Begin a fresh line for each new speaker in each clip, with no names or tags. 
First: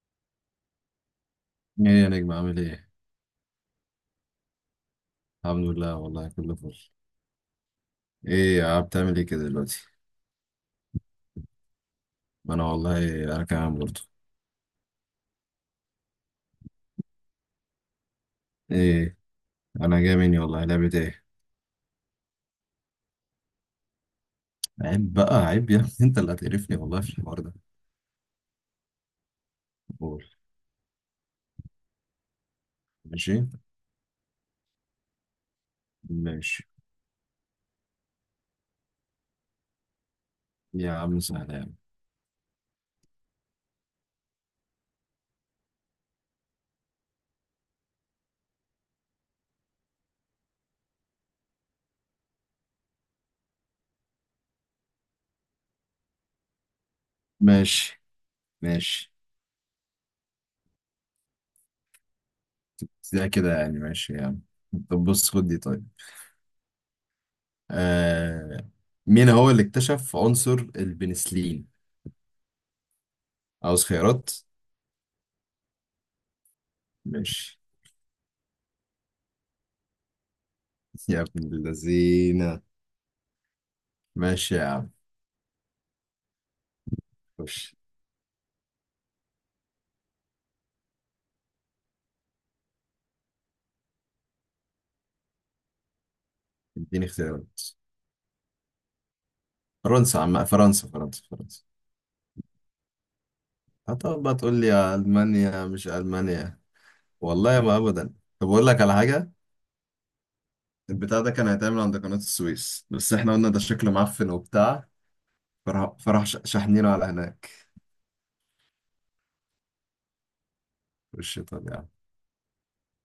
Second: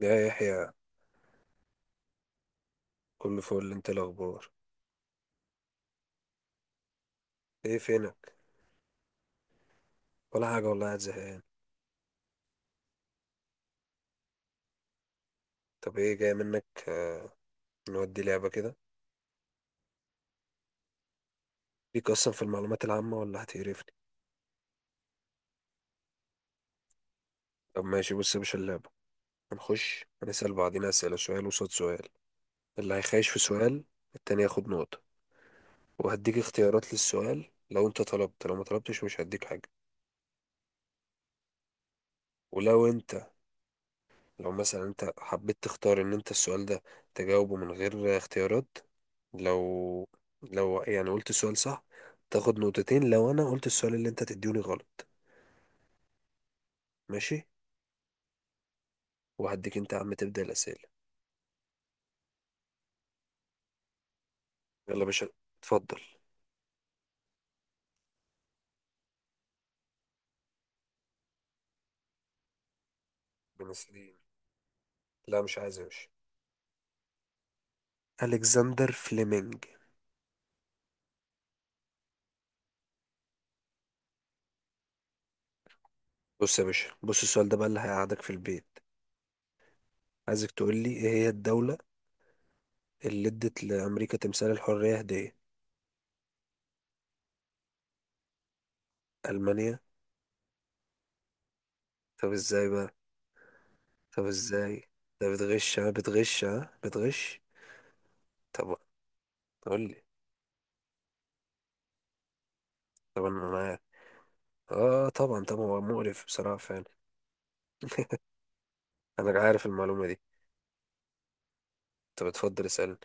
يا يحيى،
ايه يا نجم عامل ايه؟
كل فول. انت إيه الاخبار؟
الحمد لله والله كله فل.
ايه فينك؟
ايه يا عم بتعمل ايه كده دلوقتي؟
ولا حاجه والله، قاعد زهقان.
ما انا والله انا كمان برضه.
طب ايه جاي منك؟ آه، نودي لعبه كده.
ايه، انا جاي مني والله لعبة ايه؟
ليك اصلا في المعلومات العامه ولا هتقرفني؟
عيب بقى عيب يا ابني. انت اللي هتقرفني والله في الحوار ده.
طب ماشي، بص يا باشا اللعبه. هنخش
قول.
هنسال بعضينا اسئله، سؤال وصاد سؤال. اللي هيخايش
ماشي.
في سؤال التاني ياخد نقطه. وهديك
ماشي
اختيارات للسؤال، لو انت طلبت. لو ما طلبتش مش هديك حاجه.
يا عم، سهلة يا عم.
ولو انت، لو مثلا انت حبيت تختار ان انت السؤال ده تجاوبه من غير اختيارات، لو، لو يعني قلت السؤال صح تاخد نقطتين. لو انا قلت السؤال اللي انت تديوني غلط. ماشي.
ماشي. ماشي.
وهديك انت يا عم تبدأ الأسئلة.
ده كده يعني ماشي يا عم.
يلا يا
طب
باشا.
بص خد دي طيب.
اتفضل.
آه، مين هو اللي اكتشف عنصر البنسلين؟ عاوز
بنسلين.
خيارات؟
لا مش عايز يا باشا.
ماشي.
ألكسندر فليمنج.
يا ابن اللذينة. ماشي يا عم.
بص يا باشا، بص السؤال ده
خش.
بقى اللي هيقعدك في البيت. عايزك تقول لي ايه هي الدولة اللي ادت لأمريكا تمثال الحرية هدية.
اديني اختيارات.
ألمانيا.
فرنسا عم، فرنسا، فرنسا، فرنسا.
طب ازاي بقى؟
هتقعد
طب
بقى تقول لي
ازاي؟
يا
ده
ألمانيا
بتغش،
مش
ها بتغش،
ألمانيا.
ها بتغش.
والله ما أبدا. طب أقول
طب
لك على حاجة.
قول لي.
البتاع ده كان هيتعمل عند قناة السويس، بس
طب
احنا قلنا
انا
ده
معاك.
شكله معفن وبتاع.
اه طبعا طبعا، هو مقرف بصراحة فعلا.
شاحنينه على هناك.
انا عارف المعلومة دي.
وش طب يعني.
طب اتفضل اسألني.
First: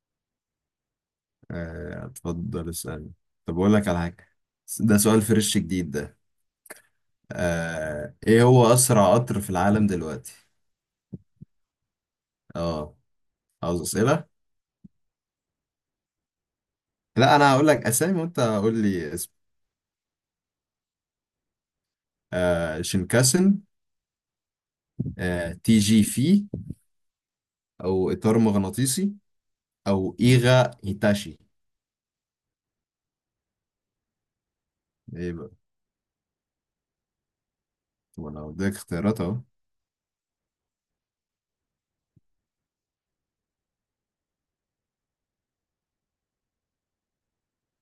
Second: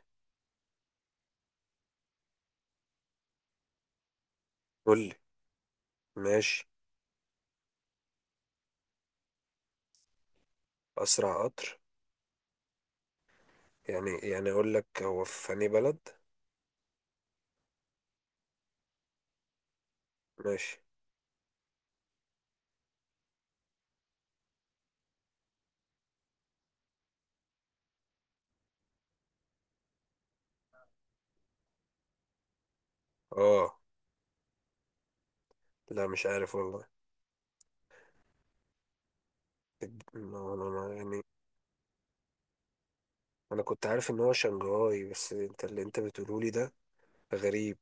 آه، اتفضل اسألني. طب أقول لك على حاجة. ده
قول لي.
سؤال فريش جديد ده.
ماشي.
آه، ايه هو أسرع قطر في العالم دلوقتي؟
اسرع قطر؟
اه. عاوز
يعني
أسئلة؟
يعني اقول لك هو في انهي بلد.
لا، أنا هقول لك أسامي وأنت قول لي اسم.
ماشي.
آه، شينكاسن. آه، تي جي في. او اطار مغناطيسي. او ايغا هيتاشي.
اه.
ايه بقى.
لا مش عارف والله.
وانا اديك اختيارات اهو.
يعني انا كنت عارف ان هو شنغهاي، بس انت اللي انت بتقوله لي ده غريب.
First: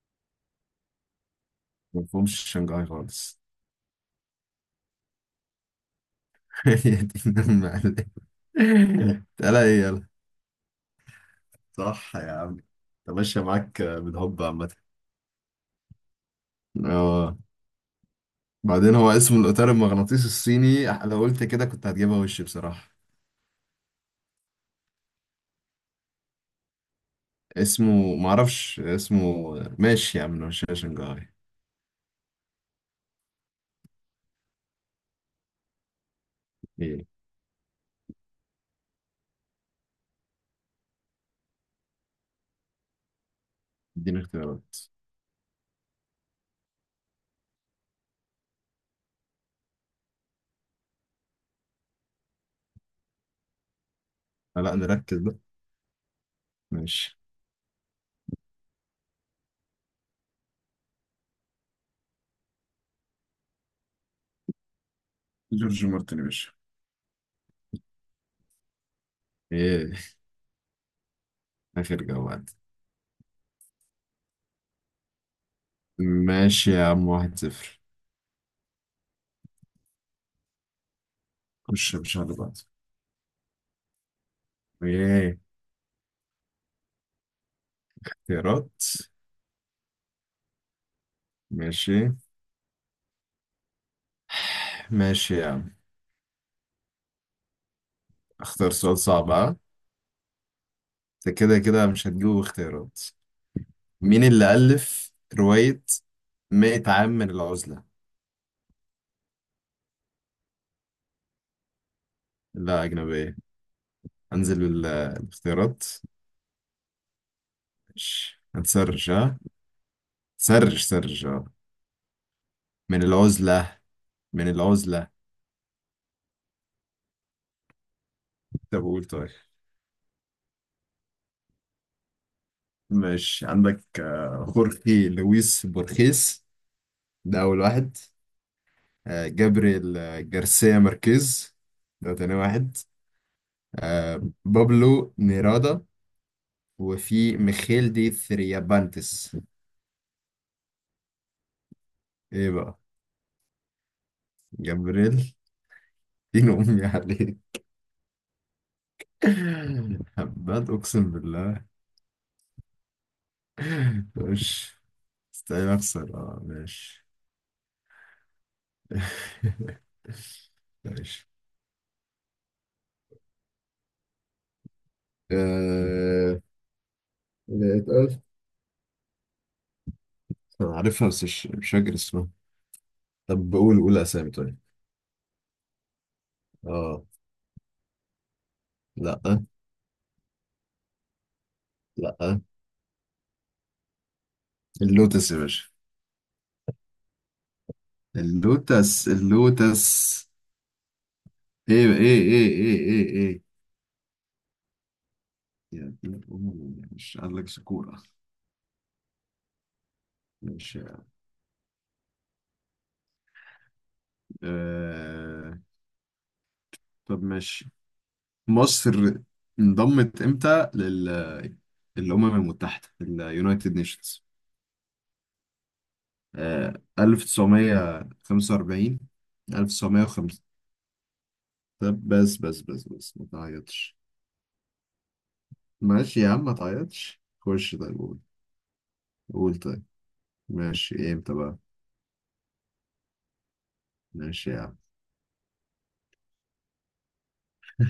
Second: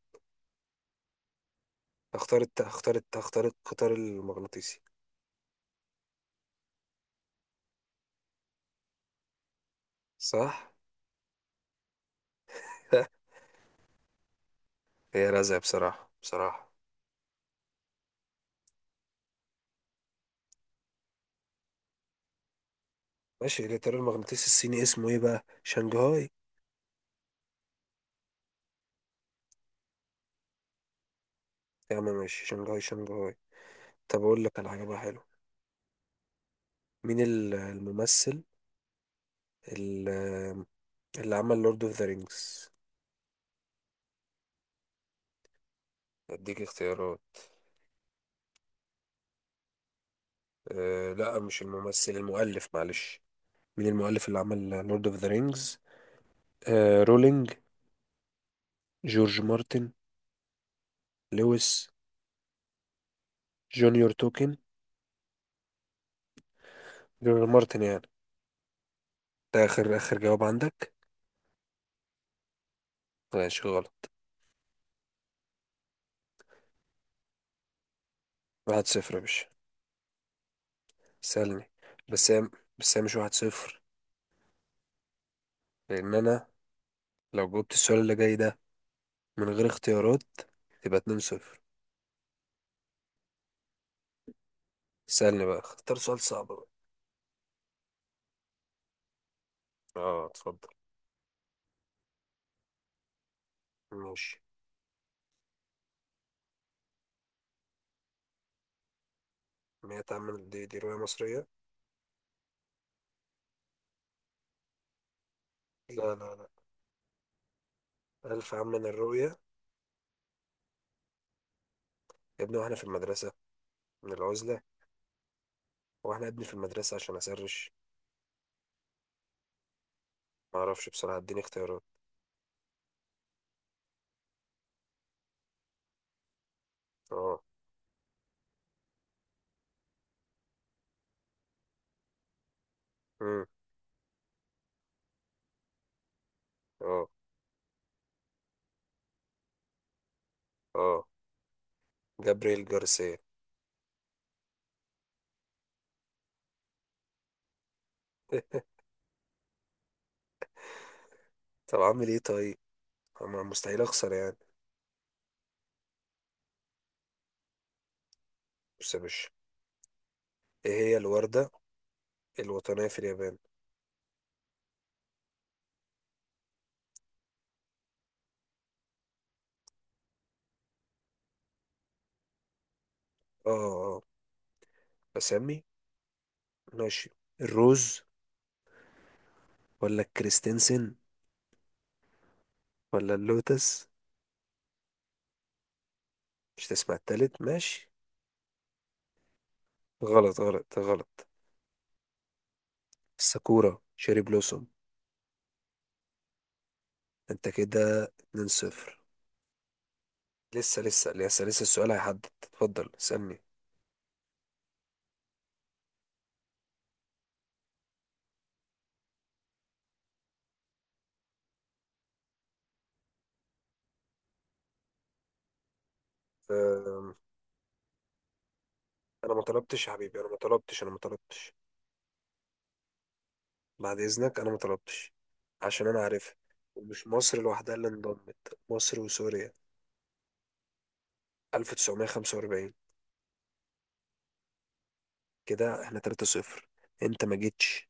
ما فهمش شنغهاي خالص.
اختار القطار المغناطيسي.
يا دين المعلم. تعالى ايه يلا.
صح.
صح يا عم. انت ماشية معاك بالهبة عامة.
هي رزق بصراحة بصراحة.
اه. بعدين هو اسمه الاطار المغناطيسي الصيني، لو قلت كده كنت هتجيبها وش بصراحة.
ماشي، الإطار المغناطيسي الصيني اسمه إيه بقى؟ شنغهاي.
اسمه معرفش اسمه. ماشي يا عم، مش شنغهاي.
يا عم ماشي، شنغهاي شنغهاي. طب أقول لك على حاجة بقى حلوة.
ايه.
مين الممثل، ال- اللي عمل لورد أوف ذا رينجز؟
اديني اختيارات.
أديك اختيارات. أه لا مش الممثل، المؤلف معلش. مين المؤلف اللي عمل
لا،
لورد أوف
نركز
ذا
بقى.
رينجز؟ أه
ماشي.
رولينج. جورج مارتن. لويس. جونيور توكن.
جورج مارتن يا باشا.
جورج مارتن يعني. ده آخر
ايه.
آخر جواب عندك؟
اخر جواد.
ماشي غلط.
ماشي يا عم، واحد صفر.
واحد صفر يا باشا. سألني.
خش يا باشا
بس
اللي
هي
بعده.
بس هي مش واحد صفر.
ايه.
لأن أنا لو جاوبت السؤال اللي جاي ده
اختيارات.
من غير اختيارات يبقى 2-0.
ماشي. ماشي
سألني
يا
بقى،
عم.
اختار سؤال صعب بقى.
اختار سؤال صعب اه.
اه اتفضل.
انت كده كده مش هتجيبه اختيارات. مين
ماشي.
اللي ألف رواية 100 عام من العزلة؟
مئة عام من دي رؤية مصرية؟
لا، أجنبية. أنزل الاختيارات.
لا لا لا.
ماشي
ألف عام من
هتسرش ها.
الرؤية؟
سرش سرش اه.
يا ابني واحنا في
من
المدرسة.
العزلة.
من
من
العزلة.
العزلة.
واحنا ابني في المدرسة عشان أسرش.
طب قول طيب.
معرفش بصراحة، اديني اختيارات.
ماشي، عندك آه، خورخي لويس بورخيس،
اه.
ده أول واحد. آه، جابريل آه، جارسيا ماركيز، ده تاني واحد.
مم.
آه، بابلو نيرادا.
اه
وفي ميخيل دي ثريابانتس.
اه
ايه
جابرييل
بقى.
جارسيا.
جابريل. دين امي عليه. هبات اقسم بالله.
طب أعمل ايه طيب؟ أما مستحيل أخسر يعني.
مش استحيل اخسر اه، ماشي.
بص يا باشا، ايه هي
ماشي.
الوردة الوطنية في اليابان؟
آه، اللي اتقال، انا عارفها بس مش فاكر اسمها. طب
اه
بقول
اه
قول
آه.
اسامي طيب.
اسامي.
اه.
ماشي. الروز،
لا.
ولا الكريستنسن،
لا.
ولا اللوتس؟
اللوتس يا باشا.
مش تسمع التالت، ماشي.
اللوتس. اللوتس.
غلط غلط غلط.
ايه، ايه، ايه، ايه، ايه، ايه.
الساكورا، شيري بلوسوم.
يا دين أمي، مش قال لك
انت كده
سكورة.
2-0.
ماشي.
لسه لسه لسه لسه، السؤال هيحدد. اتفضل اسألني.
آه... طب ماشي. مصر انضمت امتى لل الأمم المتحدة، اليونايتد نيشنز؟ آه...
أم،
1945.
انا ما طلبتش يا حبيبي، انا ما
1905.
طلبتش، انا ما طلبتش.
طب بس بس بس بس، ما تعيطش.
بعد اذنك انا ما طلبتش، عشان انا
ماشي يا
عارفها.
عم، ما
ومش
تعيطش.
مصر لوحدها
خش
اللي
طيب قول.
انضمت، مصر وسوريا.
قول طيب. ماشي، امتى بقى.
1945.
ماشي يا عم.
كده احنا 3-0. انت ما جيتش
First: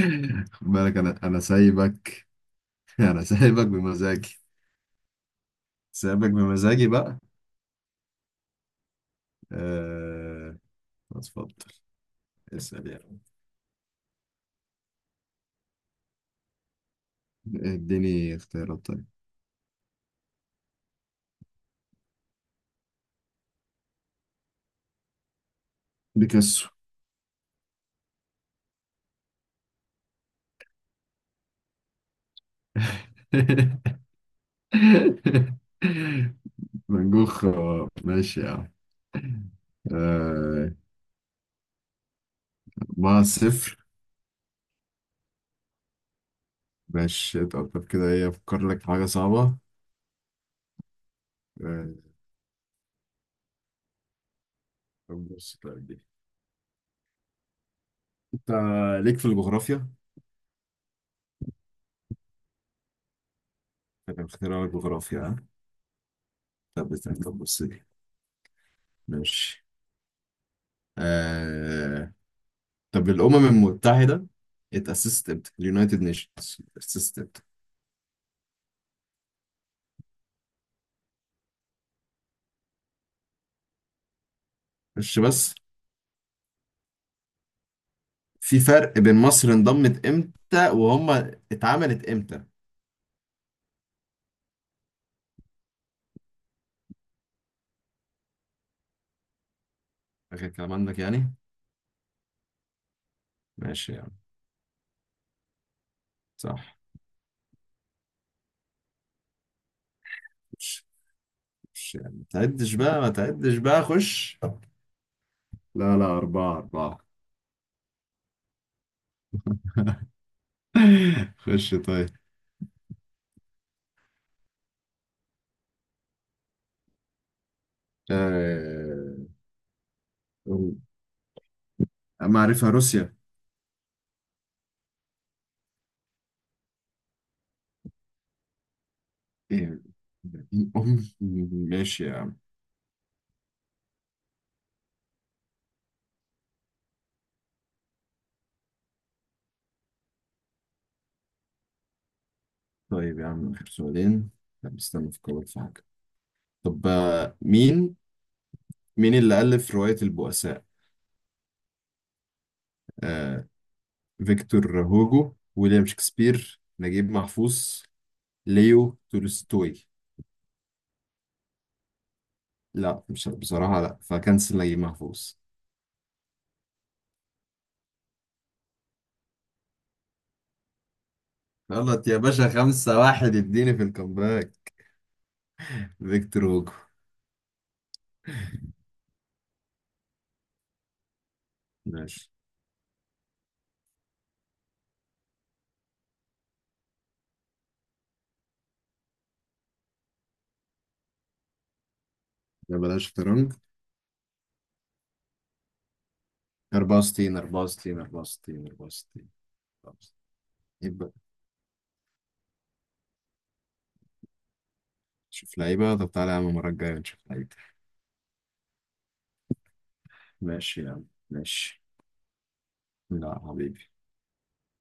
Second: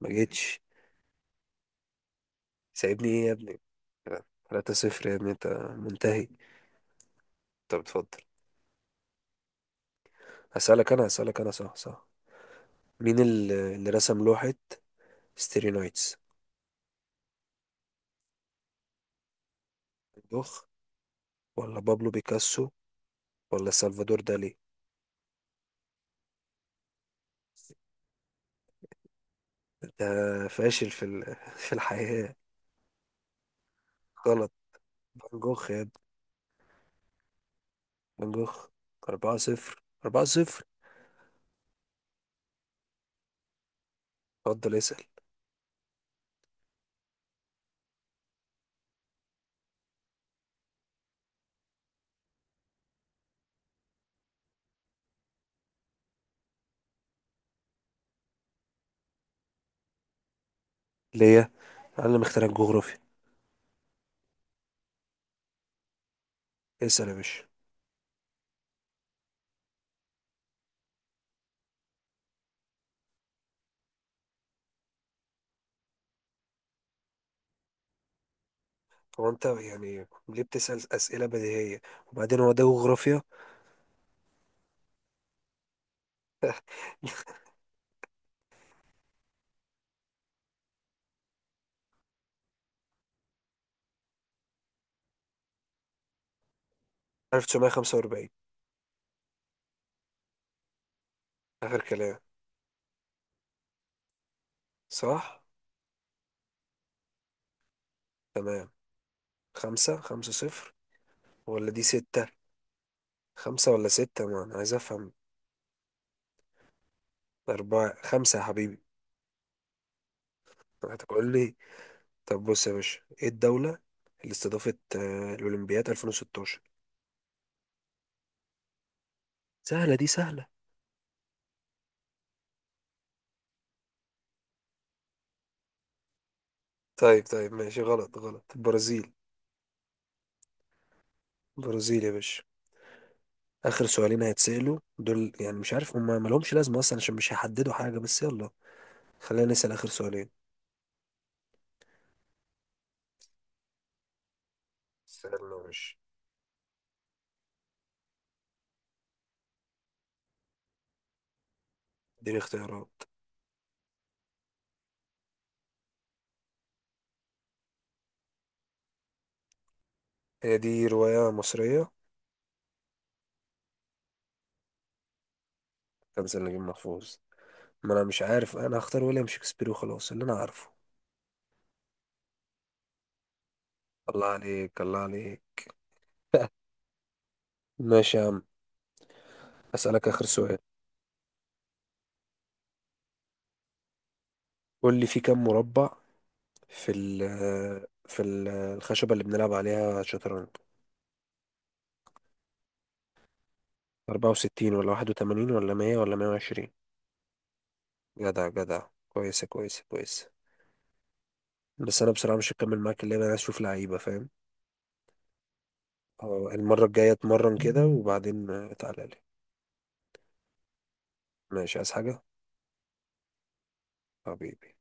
ما جيتش.
خد بالك انا سايبك.
سايبني
انا
ايه يا ابني؟
سايبك بمزاجي.
3 صفر يا ابني، انت منتهي.
سايبك بمزاجي بقى.
طب اتفضل.
أه...
هسألك انا
اتفضل.
صح صح.
اسأل
مين
يعني.
اللي رسم لوحة ستيري نايتس؟
اديني اختيارات طيب.
دوخ، ولا بابلو بيكاسو، ولا سلفادور دالي؟
بيكاسو.
انت فاشل في الحياة. غلط. فان جوخ يا ابني،
فان جوخ آه،
فان
ماشي
جوخ.
يعني.
4 صفر، 4 صفر.
آه، أربعة صفر.
اتفضل اسأل.
ماشي. طب طب كده، ايه أفكر لك في حاجة صعبة. آه، طب بص طيب دي. أنت ليك في الجغرافيا؟
ليه؟ انا اللي مخترع الجغرافيا.
أنا مختار لك جغرافيا ها؟ طب
اسأل يا
استنى، طب
باشا.
بص دي. ماشي. آه... طب الأمم المتحدة اتأسست امتى؟ اليونايتد نيشنز اتأسست امتى؟
هو انت يعني ليه بتسأل أسئلة بديهية؟ وبعدين هو ده جغرافيا؟
مش بس في فرق بين مصر انضمت امتى وهم اتعملت امتى؟
1945.
آخر كلام عندك يعني؟
آخر كلام.
ماشي يعني.
صح.
صح.
تمام. خمسة، خمسة صفر،
مش
ولا دي
مش يعني ما
ستة؟
تعدش بقى، ما تعدش
خمسة
بقى،
ولا ستة،
خش.
ما أنا عايز أفهم.
لا لا، أربعة أربعة.
أربعة خمسة يا حبيبي. هتقول لي.
خش طيب.
طب بص يا باشا، إيه الدولة اللي استضافت الأولمبياد 2016؟
آه...
سهلة دي سهلة.
معرفة روسيا.
طيب طيب ماشي، غلط غلط، البرازيل.
ايه. أم.
البرازيل
ماشي
يا
يا عم.
باشا. آخر سؤالين هيتسألوا دول يعني، مش عارف هما مالهمش لازمة أصلا عشان مش هيحددوا حاجة، بس يلا خلينا نسأل آخر سؤالين.
طيب يا عم، آخر سؤالين. طب استنى أفكر
سألنا
في
يا
حاجة.
باشا.
طب آه، مين مين اللي ألف رواية البؤساء؟
اديني اختيارات.
آه، فيكتور هوجو، ويليام شكسبير، نجيب محفوظ، ليو تولستوي.
هي دي رواية مصرية؟
لا مش بصراحة، لا فكنسل نجيب محفوظ.
خمسة نجيب محفوظ؟ ما انا مش عارف، انا هختار ويليام شكسبير وخلاص، اللي انا عارفه.
غلط يا باشا، خمسة واحد، اديني في
الله
الكامباك.
عليك، الله عليك.
فيكتور هوجو.
ماشي يا عم، اسالك اخر سؤال.
ماشي.
قول لي في كم مربع في ال الخشبة اللي بنلعب عليها شطرنج؟
ده بلاش شطرنج.
64 ولا 81 ولا 100 ولا 120؟
64، 64،
جدع
64،
جدع،
64.
كويسة كويسة كويسة.
يبقى.
بس انا بصراحة مش هكمل معاك اللعبة، انا عايز اشوف لعيبة فاهم.
شوف لعيبة. طب تعالى يا عم،
اه
المرة
المرة
الجاية
الجاية
نشوف لعيبة.
اتمرن كده وبعدين تعالى لي.
ماشي يا عم،
ماشي،
ماشي.
عايز حاجة؟
لا حبيبي.
حبيبي.